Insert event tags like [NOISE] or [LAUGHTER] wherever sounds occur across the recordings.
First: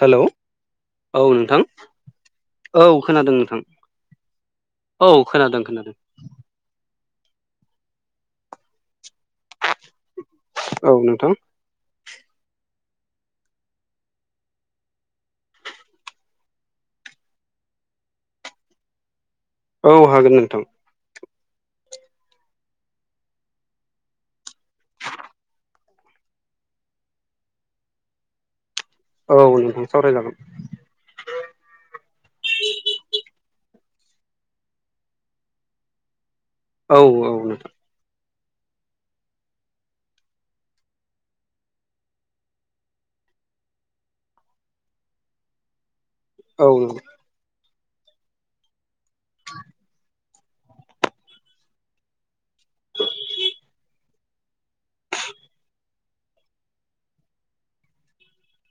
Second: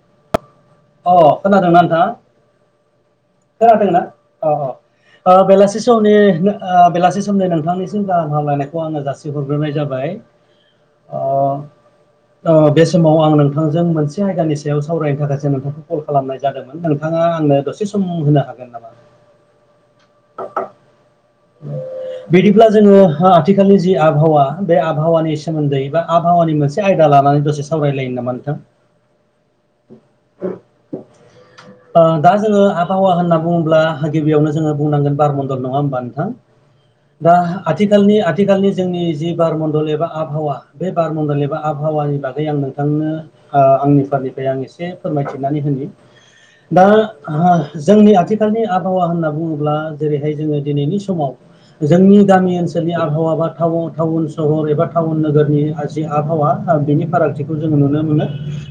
Hello औ अ' नोंथां खोनादोंना नोंथाङा? औ खोनादों नोंथां खोनादों ना? औ खोनादों बेलासि खोनादों। समनि बेलासि ओ बेलास सोमदै नोंथांनिसिम गाहाम लायनायखौ आङो जासि हरग्रोनाय जाबाय। औ ओ नोंथां ओ बे समाव आं नोंथांजों मोनसे आयदानि सायाव सावरायनो थाखाय दे नोंथांखौ कल खालामनाय जादोंमोन। नोंथाङा आंनो दसे सम होनो हागोन नामा? औ हागोन नोंथां। [INAUDIBLE] बिदिब्ला जोङो आथिखालनि जि आबहावा बे आबहावानि सोमोन्दै बा आबहावानि मोनसे आयदा लानानै दसे सावरायलायो नामा नोंथां। औ नोंथां सावरायजागोन। ओ दा जोङो आबहावा होनना बुङोब्ला? गिबियावनो जोङो बुंनांगोन बारमन्दल नङा हबा नोंथां। औ औ दा नोंथां आथिखालनि आथिखालनि जोंनि जि बारमडल एबा आबहावा बे बारमडल एबा आबहावानि बागै आं नोंथांनो ओ आंनिफोरनिफ्राय आं एसे फोरमायथिनानै होनि। औ दा जोंनि आथिखालनि आबहावा होनना बुङोब्ला? जेरैहाय जोङो दिनैनि समाव जोंनि गामि ओनसोलनि आबहावा बा टाउन टाउन सहर एबा टाउन नोगोरनि जि आबहावा बिनि फारागथिखौ जों नुनो मोनो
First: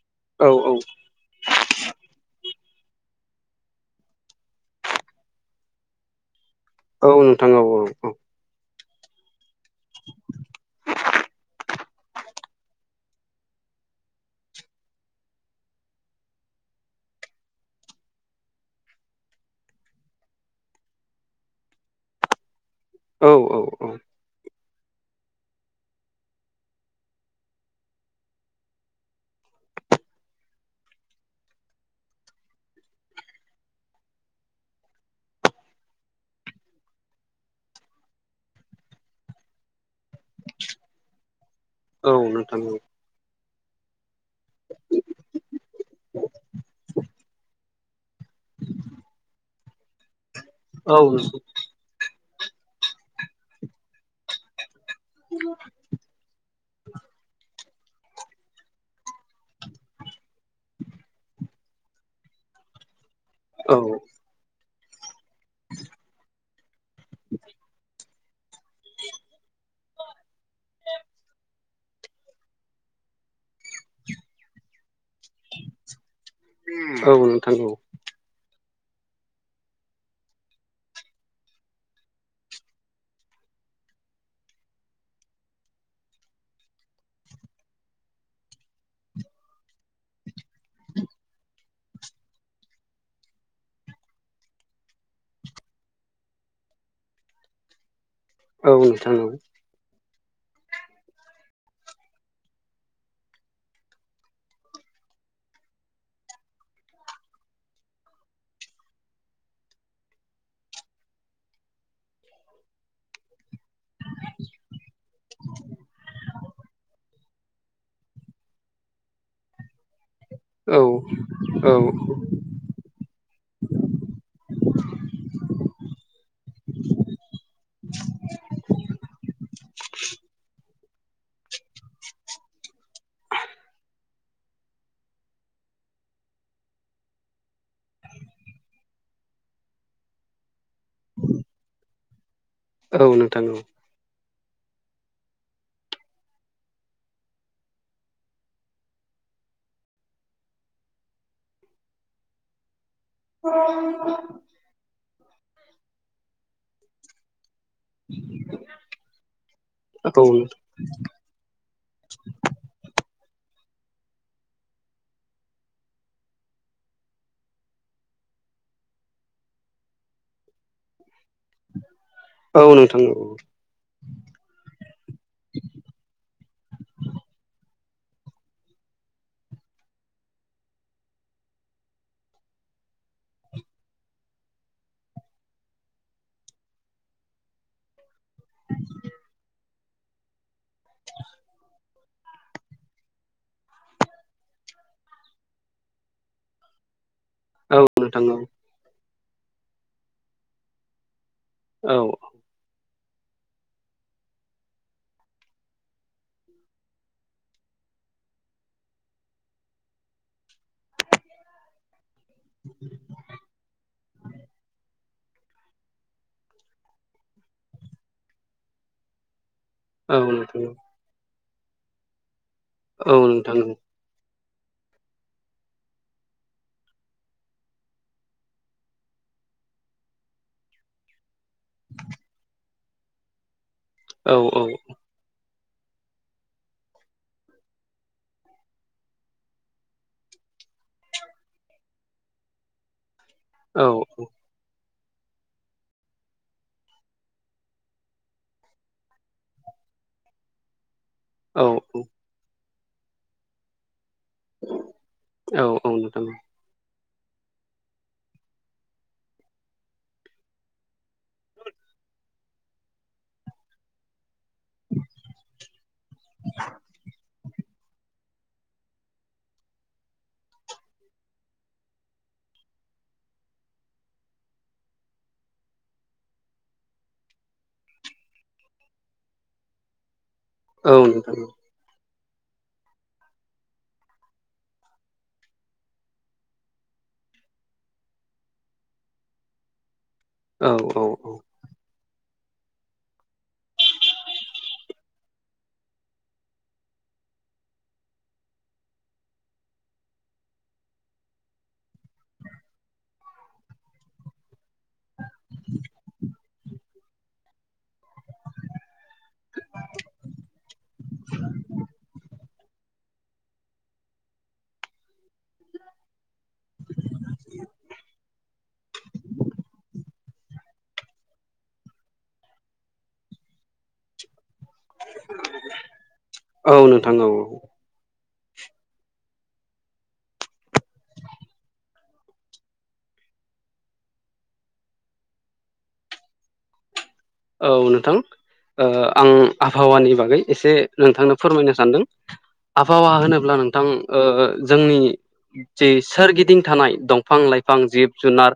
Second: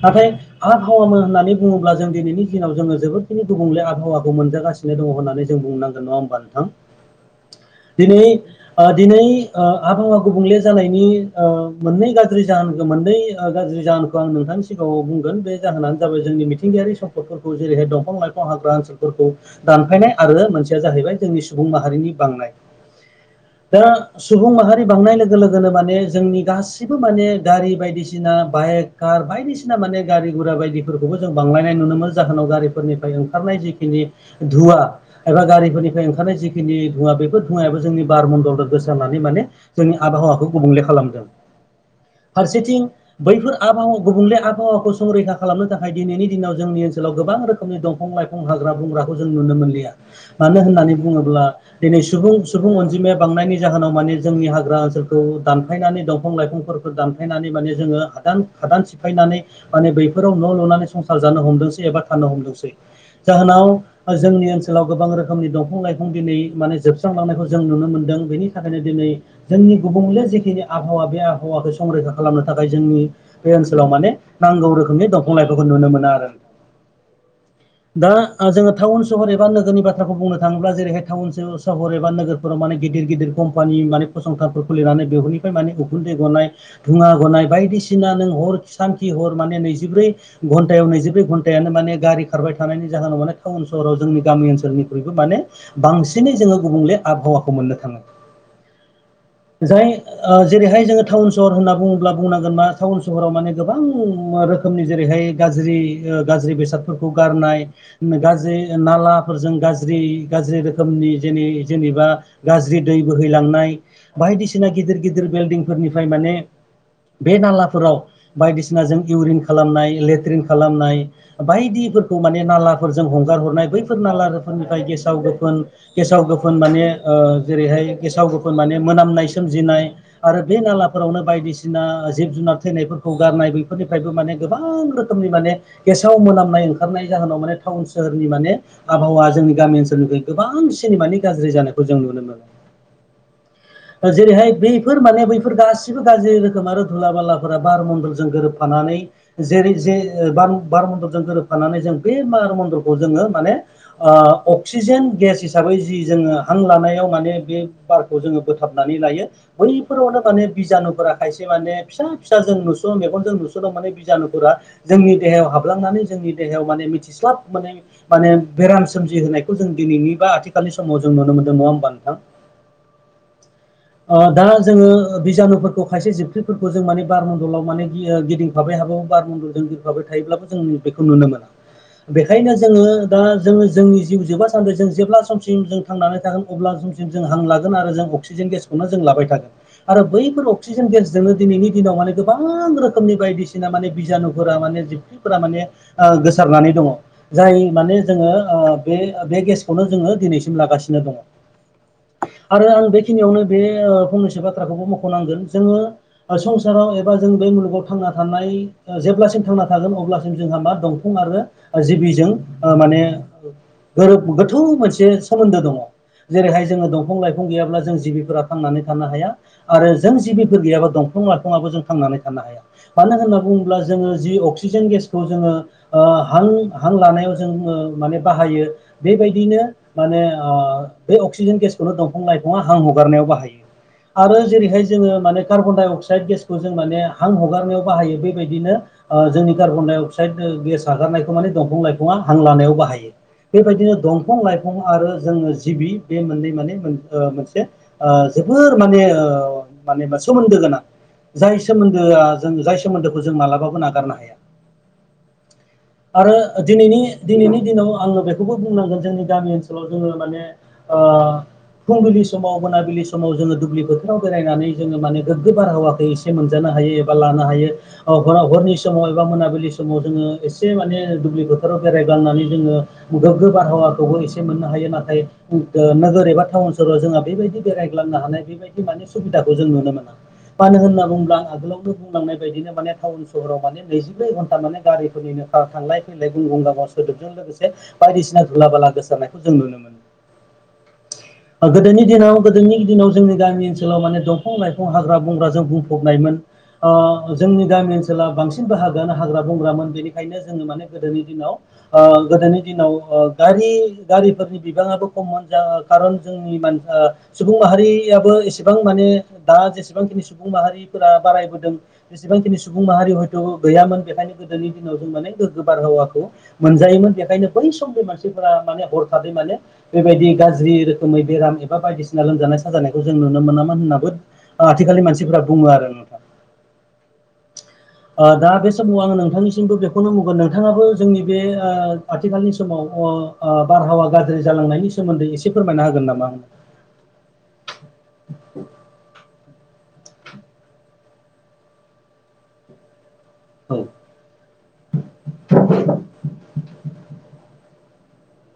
नाथाय औ आबहावा होननानै बुङोब्ला जों दिनैनि दिनाव जोङो जोबोदखिनि गुबुंले आहावाखौ मोनजागासिनो दङ' होननानै जों बुंनांगोन नङा होमबा नोंथां औ नोंथां औ औ औ । दिनै ओ दिनै ओ आबहावा गुबुंले जानायनि ओ मोननै गाज्रि जाहोनखौ मोननै गाज्रि जाहोनखौ आं नोंथांनि सिगाङाव बुंगोन बे जाहोनानो जाबाय जोंनि मिथिंगायारि सम्पदफोरखौ जेरैहाय दंफां लाइफां हाग्रा ओनसोलफोरखौ दानफायनाय आरो मोनसेया जाहैबाय जोंनि सुबुं माहारिनि बांनाय, औ औ औ दा सुबुं माहा रिनि बांनाय लोगो लोगोनो माने जोंनि गासिबो माने गारि बायदिसिना बाइक कार बायदिसिना माने गारि गुरा बायदिफोरखौबो जों बांलायनाय नुनो मोनो जाहोनाव गारिफोरनिफ्राय ओंखारनाय जिखिनि धुवा एबा गारिफोरनिफ्राय ओंखारनाय जिखिनि धुङा बेफोर धुङायाबो जोंनि बारमन्दलाव गोसारनानै माने जोंनि आबहावाखौ गुबुंले खालामदों । औ नोंथां औ फारसेथिं बैफोर आबहावा गुबुंले आबहावाखौ संरैखा खालामनो थाखाय दिनैनि दिनाव जोंनि ओनसोलाव गोबां रोखोमनि दंफां लाइफ हाग्रा बंग्राखौ जों नुनो मोनलिया मानो होननानै औ नोंथां बुङोब्ला दिनै सुबुं सुबुं अनजिमाया बांनायनि जाहोनाव माने जोंनि हाग्रा ओनसोलखौ दानफायनानै दंफां लाइफांफोरखौ दानफायनानै माने जोङो हादान हादान सिफायनानै माने बैफोराव न' लुनानै संसार जानो हमदोंसै एबा थानो हमदोंसै जाहोनाव औ जोंनि ओनसोलाव गोबां रोखोमनि दंफां लाइफां दिनै माने जोब स्रांलांनायखौ जों नुनो मोनदों बेनि थाखायनो दिनै जोंनि गुबुंले जिखिनि आबहावा बे आबहावाखौ संरैखा खालामनो थाखाय जोंनि बे ओनसोलाव माने नांगौ रोखोमनि दंफां लाइफांखौ नुनो मोना आरो । उम औ नोंथां औ । जोङो टाउन सहर एबा नोगोरनि बाथ्राखौ बुंनो थाङोबा जेरैहाय टाउन सहर एबा नोगोरफोराव माने गिदिर गिदिर कम्पानि माने फसंथानफोर खुलिनानै बेफोरनिफ्राय माने उखुन्दैे गनानै धुङा गनाय बायदिसिना नों हर सानखि हर माने नैजिब्रै घन्टायाव नैजिब्रै घन्टायानो गारि खारबाय थानायनि जाहोनाव माने टाउन सहराव जों गामि ओसोलनिख्रुइ माने बांसिन दिनै जोङो गुबुंले आबहावाखौ मोननो थाङो । औ नोंथां नंगौ । ओ जेरैहाय जोङो टाउन सहर होनना बुङोब्ला बुंनांगोन मा टाउन सहराव माने गोबां रोखोमनि जेरै रैहाय गाज्रि ओ गाज्रि बेसादफोरखौ गारनाय गाज्रि नालाफोरजों गाज्रि गाज्रि रो रोखोमनि जेने जेनेबा गाज्रि दै बोहैलांनाय बायदिसिना गिदिर गिदिर बिल्डिंफोर निफ्राय माने बे नालाफोराव बायदिसिना जों इउरिन खालामनाय ले त्रिन खालामनाय बायदिफोरखौ माने नालाफोरजों हगार हरनाय बैफोर नालाफोरनिफ्राय गेसाव गोफोन गेसाव गोफोन माने ओ जेरैहाय गेसाव गोफोन माने मोनामनाय सोमजिनाय आरो बे नाला फोरावनो बायदिसिना जिब जुनार थैनायफोरखौ गारनाय बैफोरनिफ्रायबो माने गोबां रोखोमनि माने गेसाव मोनामनाय ओंखारनाय जाहोनाव माने टाउन सोहोरनि माने आबहावाया जोंनि गामि ओनसोलनिख्रैबो गोबां सिनमानि गाज्रि जानायखौ जों नुनो मोनो । औ नोंथां औ । जेरैहाय बैफोर माने बैफोर गासिबो गाज्रि रोखोम आरो धुला बालाफोरा बार मन्दलजों गोरोबफानानै जेरै जे बार बार मन्दलजों गोरोबफानानै जों बे बार मन्दल खौ जोङो माने ओ अक्सिजेन गेस हिसाबै जि जोङो हां लानायाव माने बे बारखौ जोङो बोथाबनानै लायो बैफोरावनो माने बिजानुफोरा खायसे माने फिसा फिसा जों नुस सन मेगनजों माने बिजानुफोरा जोंनि देहायाव हाबलांनानै जोंनि देहायाव माने मिथिस्लाब मोनै माने बेराम सोमजिहोनायखौ जों दिनैनि बा आथिखालनि समाव जों नुनो मोनदों नङा होमबा? [UNINTELLIGIBLE] ओ दा जोङो बिजानुफोरखौ खायसे जोब फोरखौ जों माने बारमन्दलाव माने बियो गिदिंफाबाय थाबाबो बारमन्दलजों गिदिंफाबाय थायोब्लाबो जों बेखौ नुनो मोनो। बेखायनो जोङो दा जोङो जोंनि जिउ जोबा सानबेसे जों जेब्ला समसिम जों थांनानै थागोन अब्ला समसिम जों हां लागोन आरो जों अक्सिजेन गेसखौनो जों लाबाय थागोन आरो बैफोर अक्सिजेन गेसजोंनो दिनैनि दिनाव माने गोबां रोखोमनि बायदिसिना माने बिजानुफोरा माने जिबखिफोरा माने ओ गोसारनानै दङ। जाय माने जोङो ओ बे बे गेसखौनो जोङो दिनैसिम लागासिनो दङ। आरो आं बे खिनियावनो बे ओ फंनैसो बाथ्राखौबो मख'नांगोन जोङो संसाराव एबा जों बेै मुलुगाव थांना आ थानाय ओ जेब्लासिम थांना थागोन अब्लासिम जोंहा मा दंफां आरो जिबिजों ओ माने गोरोब गोथौ मोनसे सोमोन्दो दङ। जेरैहाय जोङो दंफां लाइफं गैयाब्ला जों जिबिफोरा थांनानै थानो हाया। आरो जों जिबिफोर गैयाबा दंफां लाइफङाबो जों थांनानै थानो हाया। मानो होनना बुङोब्ला जोङो जि अक्स सिजेन गेसखौ जोङो ओ हां हां लानायाव जों ओ माने बाहायो। बे बायदिनो माने आ बे अक्सिजेन गेसखौनो दंफां लाइफाङा हां हगारनायाव बाहायो। आरो जेरैहाय जोङो मानो कार्बन डाइ अक्साइड गेसखौ जों माने हां हगारनायाव बाहायो। बेबायदिनो ओ जोंनि कार्बन डाइ अक्साइड जों गेस हागारनायखौ माने दंफं लाइफङा हां लानायाव बाहायो। बेबायदिनो दंफं लाइफङ आरो जोङो जिबि बे मोननै माने मोन ओ मोनसे ओ जोबोर माने ओ मानेबा सोमोन्दो गोनां। जाय सोमोन्दोआ जों जाय सोमोन्दोखौ जों मालाबाबो नागारनो हाय आरो दिनैनि दिनाव आङो बे खौबो बुंनांगोन जोंनि गामि ओनसोलाव जोङो माने ओ आप फुंबिलि समाव मोनाबिलि समाव जोङो दुब्लि बोथोराव फोरायनानै जोङो माने गोग्गो बारहावाखो एसे मोनजानो हायो एबा लानो हायो। अ अराव अरनि समाव एबा मोनाबिलि समाव जोङो एसे माने दुब्लि फोथाराव बेरायगालनानै जोङो। गुगावगो बारहावाखौबो एसे मोननो हायो। नाथाय नोगोर एबा टाउन सहाव जोंहा बेबायदि बेरायग्लां ना हानाय बेबायदि माने सुबिदाखौ जों नुनो मोना । मानो होनना बुंब्ला आगोलावनो बुंलांनाय बायदिनो माने टाउन सहराव माने नैजिब्रै घन्टा माने गारिफोरनिनो थांलाय फैलाय गुं गुं गागस सोदोबजों लोगोसे बायदिसिना धुला बाला गोसारनायखौ जों नुनो मोनो । औ औ औ । जेनाव दिनाव गोदोनि दिनाव जोंनि गामि ओनसोलाव माने दंफां लाइफां हाग्रा बंग्राजों बुंफबनायमोन आ जोंनि गामि ओनसोला बांसिनबो हागोन हाग्रा बंग्रामोन बेनिखायनो जोङो माने गोदोनि दिनाव आ गोदोनि आव ओ गारि गारिफोरनि बिबाङाबो खममन आ खारन जोंनि मान आ सुबुं माहारि थियाबो एसेबां माने दा जेसेबांखिनि सुबुं माहारिफोरा बारायबोदों जेसेबांखिनि सुबुं माहारि हयथ' गैयामोन बेखायनो गोदोनि दिनाव जों माने गोग्गो बारहावाखौ मोनजायोमोन बेखायनो चम मानसिफ्रा माने हरखाबै माने बेबायदि गाज्रि रोखोमै बेराम एबा बायदिसिना लोमजानाय साजा खानायखौ जों नुनो मोनामोन होनाबो आथिखालनि मानसिफ बुङो आरो नोंथां । नोंथां औ औ आ दा बे सोमुआ आङो नोंथांनिसिमबो बेखौनो बुंगोन नोंथाङाबो जोंनि बे ओ आथिखालनि समाव अ बारहावा गाज्रि जालांनायनि सोमोन्दै एसे फोरमायना होगोन नामा? औ नोंथां ओ आं आहावानि बागै एसे नोंथांनो फोरमायनो सानदों आफावा होनोब्ला औ नोंथां ओ जोंनि जि सोरगिदिं थानाय दंफां लाइ फां जिब जुनार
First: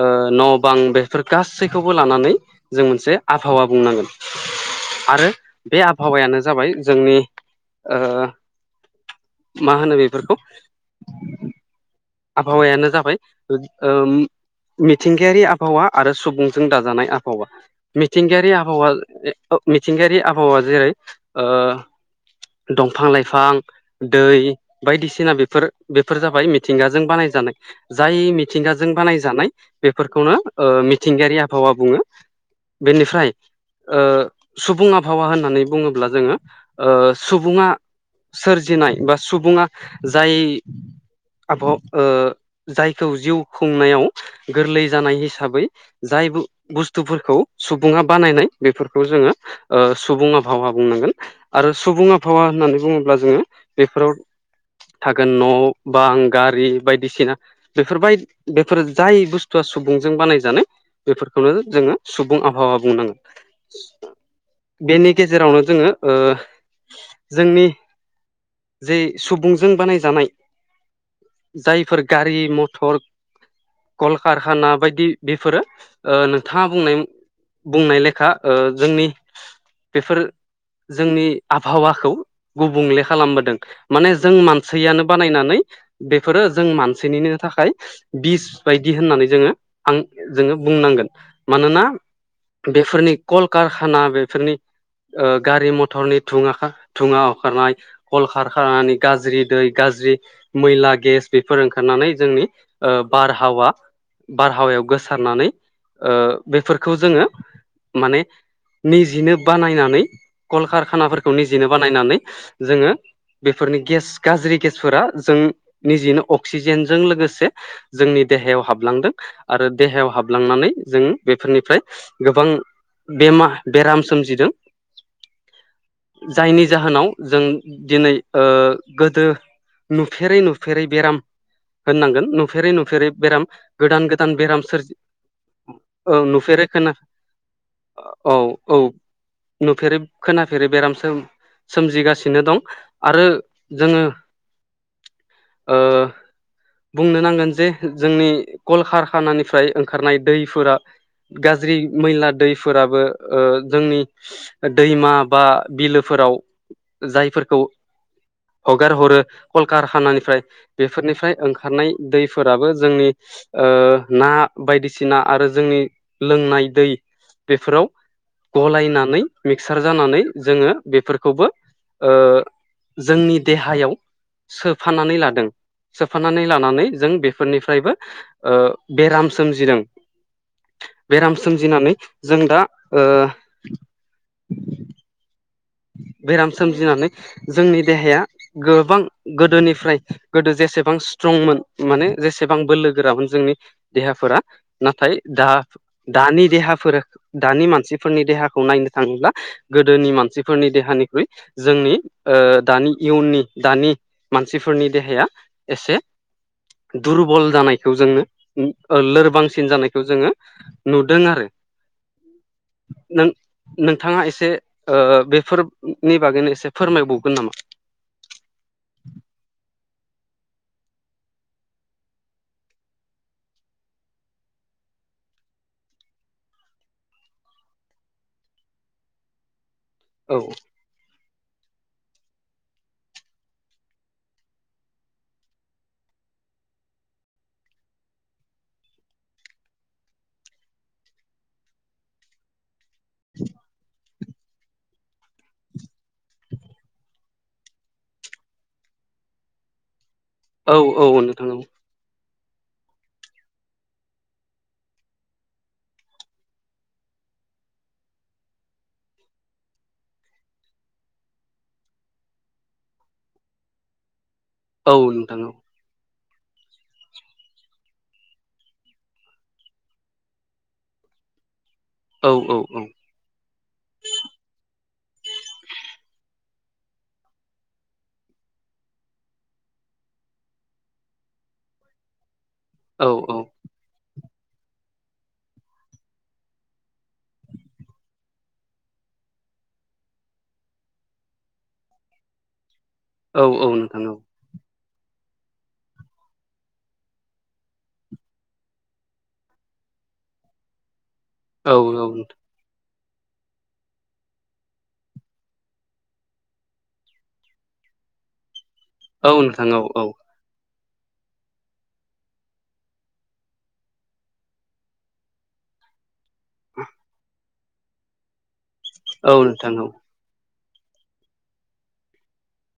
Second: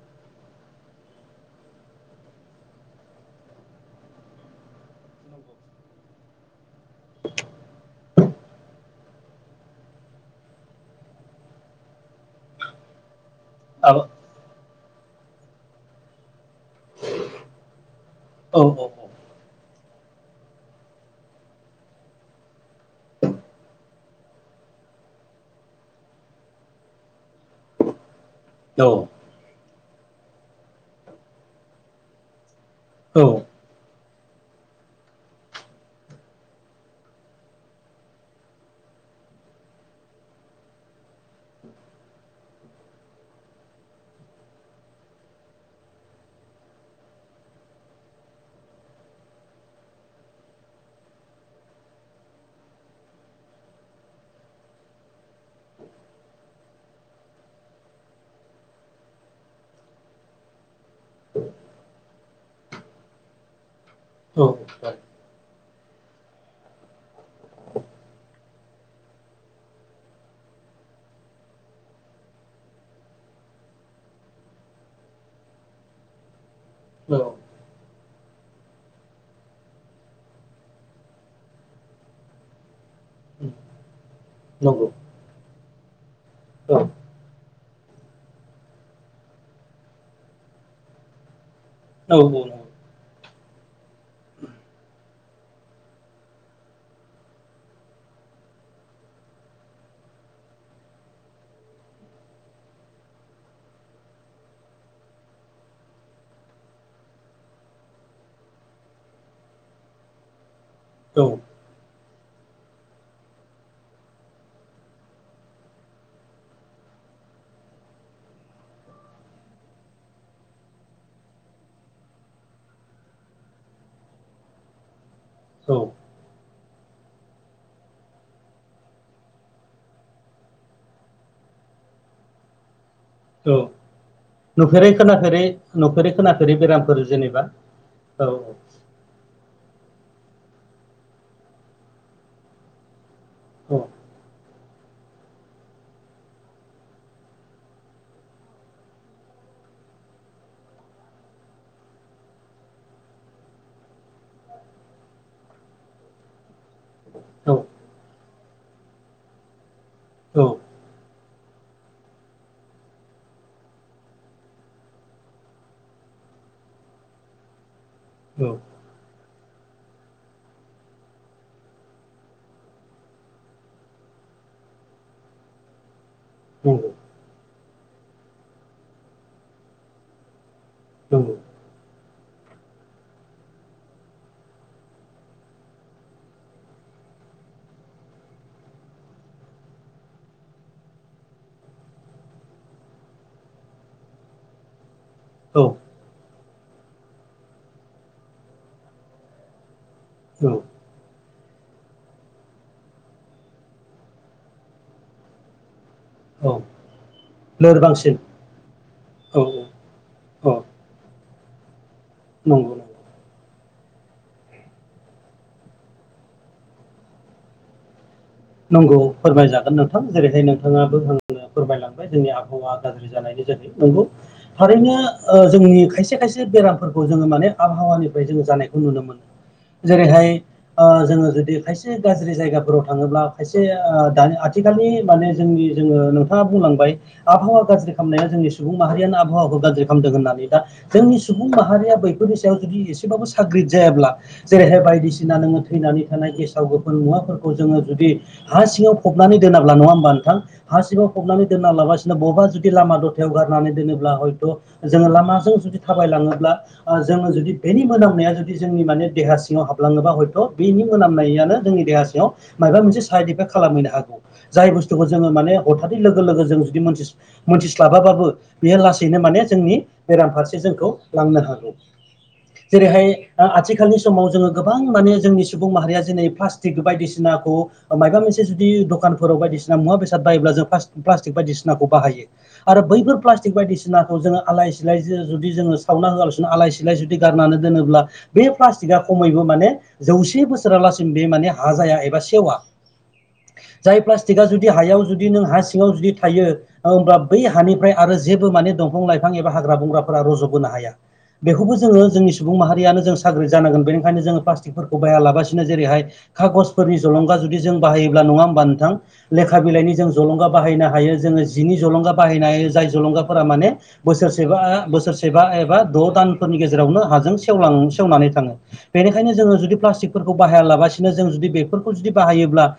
ओ न' बां बेफोर गासैखौबो लानानै जों मोनसे आबहावा बुंनांगोन । आरो बे आबहावायानो जाबाय जोंनि ओ मा होनो बेफोरखौ आबहावायानो जाबाय औ ओम मिथिंगायारि आबहावा आरो सुबुं जों दाजानाय आबहावा मिथिंगायारि औ आबहावा ए अ मिथिंगायारि आबहावा जेरै ओ दंफां लाइफां दै बायदिसिना बेफोर बेफोर जाबाय मिथिंगाजों बानायजानाय जायनि औ थिंगाजों बानायजानाय बेफोरखौनो मिथिंगायारि आबहावा बुङो । बेनिफ्राय औ ओ सुबुं आबहावा होननानै बुङोब्ला जोङो ओ सुबुङा सोरजिनाय बा सुबुङा जाय आब' ओ जायखौ जिउ खुंनायाव गोरलै जानाय हिसाबै जाय बुस्थुफोरखौ सुबुङा बानायनाय बेफोरखौ जोङो ओ सुबुं आबहावा बुंनांगोन आरो सुबुं आबहावा होननानै बुङोब्ला जोङो बेफोराव थागोन न' बां गारि बायदिसिना बेफोरबाय बेफोर जाय बुस्थुआ सुबुंजों बानायजानाय बेफोरखौनो जोङो सुबुं आबहावा बुंनांगोन औ बेनि गेजेरावनो जोङो ओ जोंनि जे सुबुंजों बानायजानाय जायफोर गारि मथर कलकारखाना बायदि बेफोरो ओ नोंथाङा बुंनाय बुंनाय लेखा ओ जोंनि बेफोर जोंनि आबहावाखौ गुबुंले उम, खालामबोदों माने जों नंगौ मानसैयानो नानै बेफोरो जों औ मानसैनिनो थाखाय बिस बायदि होननानै जोङो आं जोङो बुंनांगोन मानोना औ बेफोरनि कल कारखाना बेफोरनि ओ गारि मथरनि थुङा अंखारनाय कल खारखनि गाज्रि दै गाज्रि मैला गेस बेफोर ओंखारनानै जोंनि ओ बारहावा बारहावायाव गोसारनानै ओ बेफोरखौ जोङो माने निजिनो बानायनानै औ कलकारखानाफोरखौ निजेनो बानायनानै जोङो बेफोरनि गेस गाज्रि गेस जों निजेनो अक्सिजेनजों लोगोसे जोंनि देहायाव हाबलांदों आरो देहायाव हाबलांनानै जों बेफोरनिफ्राय गोबां बेमा बेराम सोमजिदों औ जायनि जाहोनाव जों दिनै ओ गोदो नुफेरै नुफेरै बेराम होननांगोन नुफेरै नुफेरै बेराम औ गोदान गोदान बेराम नुफेरै सोरजि खोनाफेरै नुफेरै औ खोनाफेरै नुफेरै खोना बेरामफोर जेनेबा औ नुफेरै खोनाफेरै बेराम सोम सोमजिगासिनो दं आरो औ जोङो ओ बुंनो नांगोन जे जोंनि कल कारखानानिफ्राय ओंखारनाय दैफोरा गाज्रि मैला दैफोराबो ओ जोंनि दैमा बा बिलोफोर राव औ जायफोरखौ हगार हरो औ कलकारनानिफ्राय बेफोरनिफ्राय ओंखारनाय दैफोराबो जोंनि ओ ना बायदिसिना आरो जोंनि लों नाय दै बेफोराव औ गलायनानै मिक्सार जानानै जोङो बेफोरखौबो ओ जोंनि देहायाव सोफानानै लादों सोफानानै लानानै नंगौ जों बे फोरनिफ्रायबो ओ बेराम सोमजिदों नंगौ बेराम सोमजिनानै जों दा ओ [UNINTELLIGIBLE] बेराम सोमजिनानै जोंनि देहाया गोबां गोदोनिफ्राय गोदो जेसेबां स्ट्रंमोन माने जेसेबां बोलो गोरामोन जोंनि देहाफोरा नाथाय दा औ दानि देहाफोर दानि मानसिफोरनि देहाखौ नायनो थाङोब्ला गोदोनि मानसिफोरनि औ देहानिख्रुइ जोंनि ओ दानि इयुननि दानि मानसिफोरनि देहाया एसे औ दुरबल जानायखौ लोरबांसिन जोङो ओ लोरबां औ औ बांसिन जानायखौ जोङो औ नुदों आरो नंगौ नों नोंथाङा एसे बे ओ फोरनि बागैनो एसे फोरमायबावगोन नामा? नंगौ फोरमायजागोन नोंथां जेरैहाय नोंथाङाबो फोरमायलांबाय जोंनि आबहावा गाज्रि जानायनि जाहोनखौ। नंगौ थारैनो जोंनि खायसे-खायसे बेरामफोरखौ जोङो माने आबहावानिफ्राय जोङो जानायखौ नुनो मोनो। जेरैहाय औ ओ जोङो जुदि खायसे गाज्रि जायगाफोराव थाङोब्ला एसे ओ दानि आथिखालनि माने जोंनि जोङो नोंथाङा बुंलांबाय आबहावा गाज्रि खालामनाया जों नि सुबुं माहारियानो आबहावाखौ गाज्रि खालामदों होननानै। दा जोंनि सुबुं माहारिया बैफोरनि सायाव जुदि एसेबाबो साग्रिद जायाब्ला जेरैहाय बायदिसिना नोङो थैनानै थानाय गेसाव-गोफोन मुवाफोरखौ जोङो जुदि हा सिङाव फबनानै दोनाब्ला। नङा होमबा नोंथां? औ हा सिङाव औ फबनानै नोंथां औ दोनांलाबसिनो बबेबा जुदि लामा दथायाव गारनानै दोनोब्ला हयथ' जोङो लामाजों जुदि थाबायलाङोब्ला जों जुदि बेनि मोनामनाया जुदि जोंनि माने देहा सिङाव हाबलाङोबा हयथ' बेनि मोनामनायानो जोंनि देहा सिङाव माबा मोनसे साइद इफेक्ट खालामहैनो हागौ। जाय बुस्थुखौ औ जोङो नोंथां औ माने अथा लोगो-लोगो जों जुदि मोनथिस्लाबा बाबो बेयो लासैनो माने जोंनि बेराम फारसे जोंखौ लांनो हागौ। औ-औ-औ। दा आथिखालनि समाव जोङो गोबां माने जोंनि सुबुं माहारिया जेरै प्लास्टिक बायदिसिनाखौ माबा मोनसे जुदि दखानफोराव बायदिसिना मुवा-बेसाद बायोब्ला जों प्लास्टिक बायदिसिनाखौ बाहायो। आरो औ बैफोर औ प्लास्टिक बायदिसिनाखौ जोङो आलाय-सिलाय जों जुदि जोङो सावना होआलासिनो आलाय-सिलाय जुदि गारनानै दोनोब्ला। बे प्लास्टिकआ खमैबो माने जौसे बोसोरालासिम बे माने हाजाया एबा सेवा। औ औ जाय नोंथां औ प्लास्टिका जुदि हायाव जुदि नों हा सिङाव जुदि थायो। होमब्ला बै हानिफ्राय आरो जेबो माने दंफां लाइफां एबा हाग्रा बंग्रा फोरा रज'बोनो हाया। औ बेखौबो जोङो औ जोंनि सुबुं माहारियानो जों [UNINTELLIGIBLE] बेनिखाइनो जों प्लासटिकफोरखौ बाया लाबासिनो जेरैहाय कागसफोरनि ज'लंगा जुदि जों बाहायोब्ला नङा होमबा नोंथां? लेखा नोंथां बिलाइनि औ जों औ जलंगा बाहायनो हायो जोङो जिनि जलंगा बाहायनो हायो जाय जलंगाफोरा माने बोसोरसेबा बोसोरसेबा एबा द' दान फोरनि गेजेरावनो हाजों सेवलां सेवनानै थाङो। बेनिखायनो औ जों नोंथां जुदि औ प्लासटिकफोरखौ बाहायालाबासिनो जों जुदि बेफोरखौ जुदि बाहायोब्ला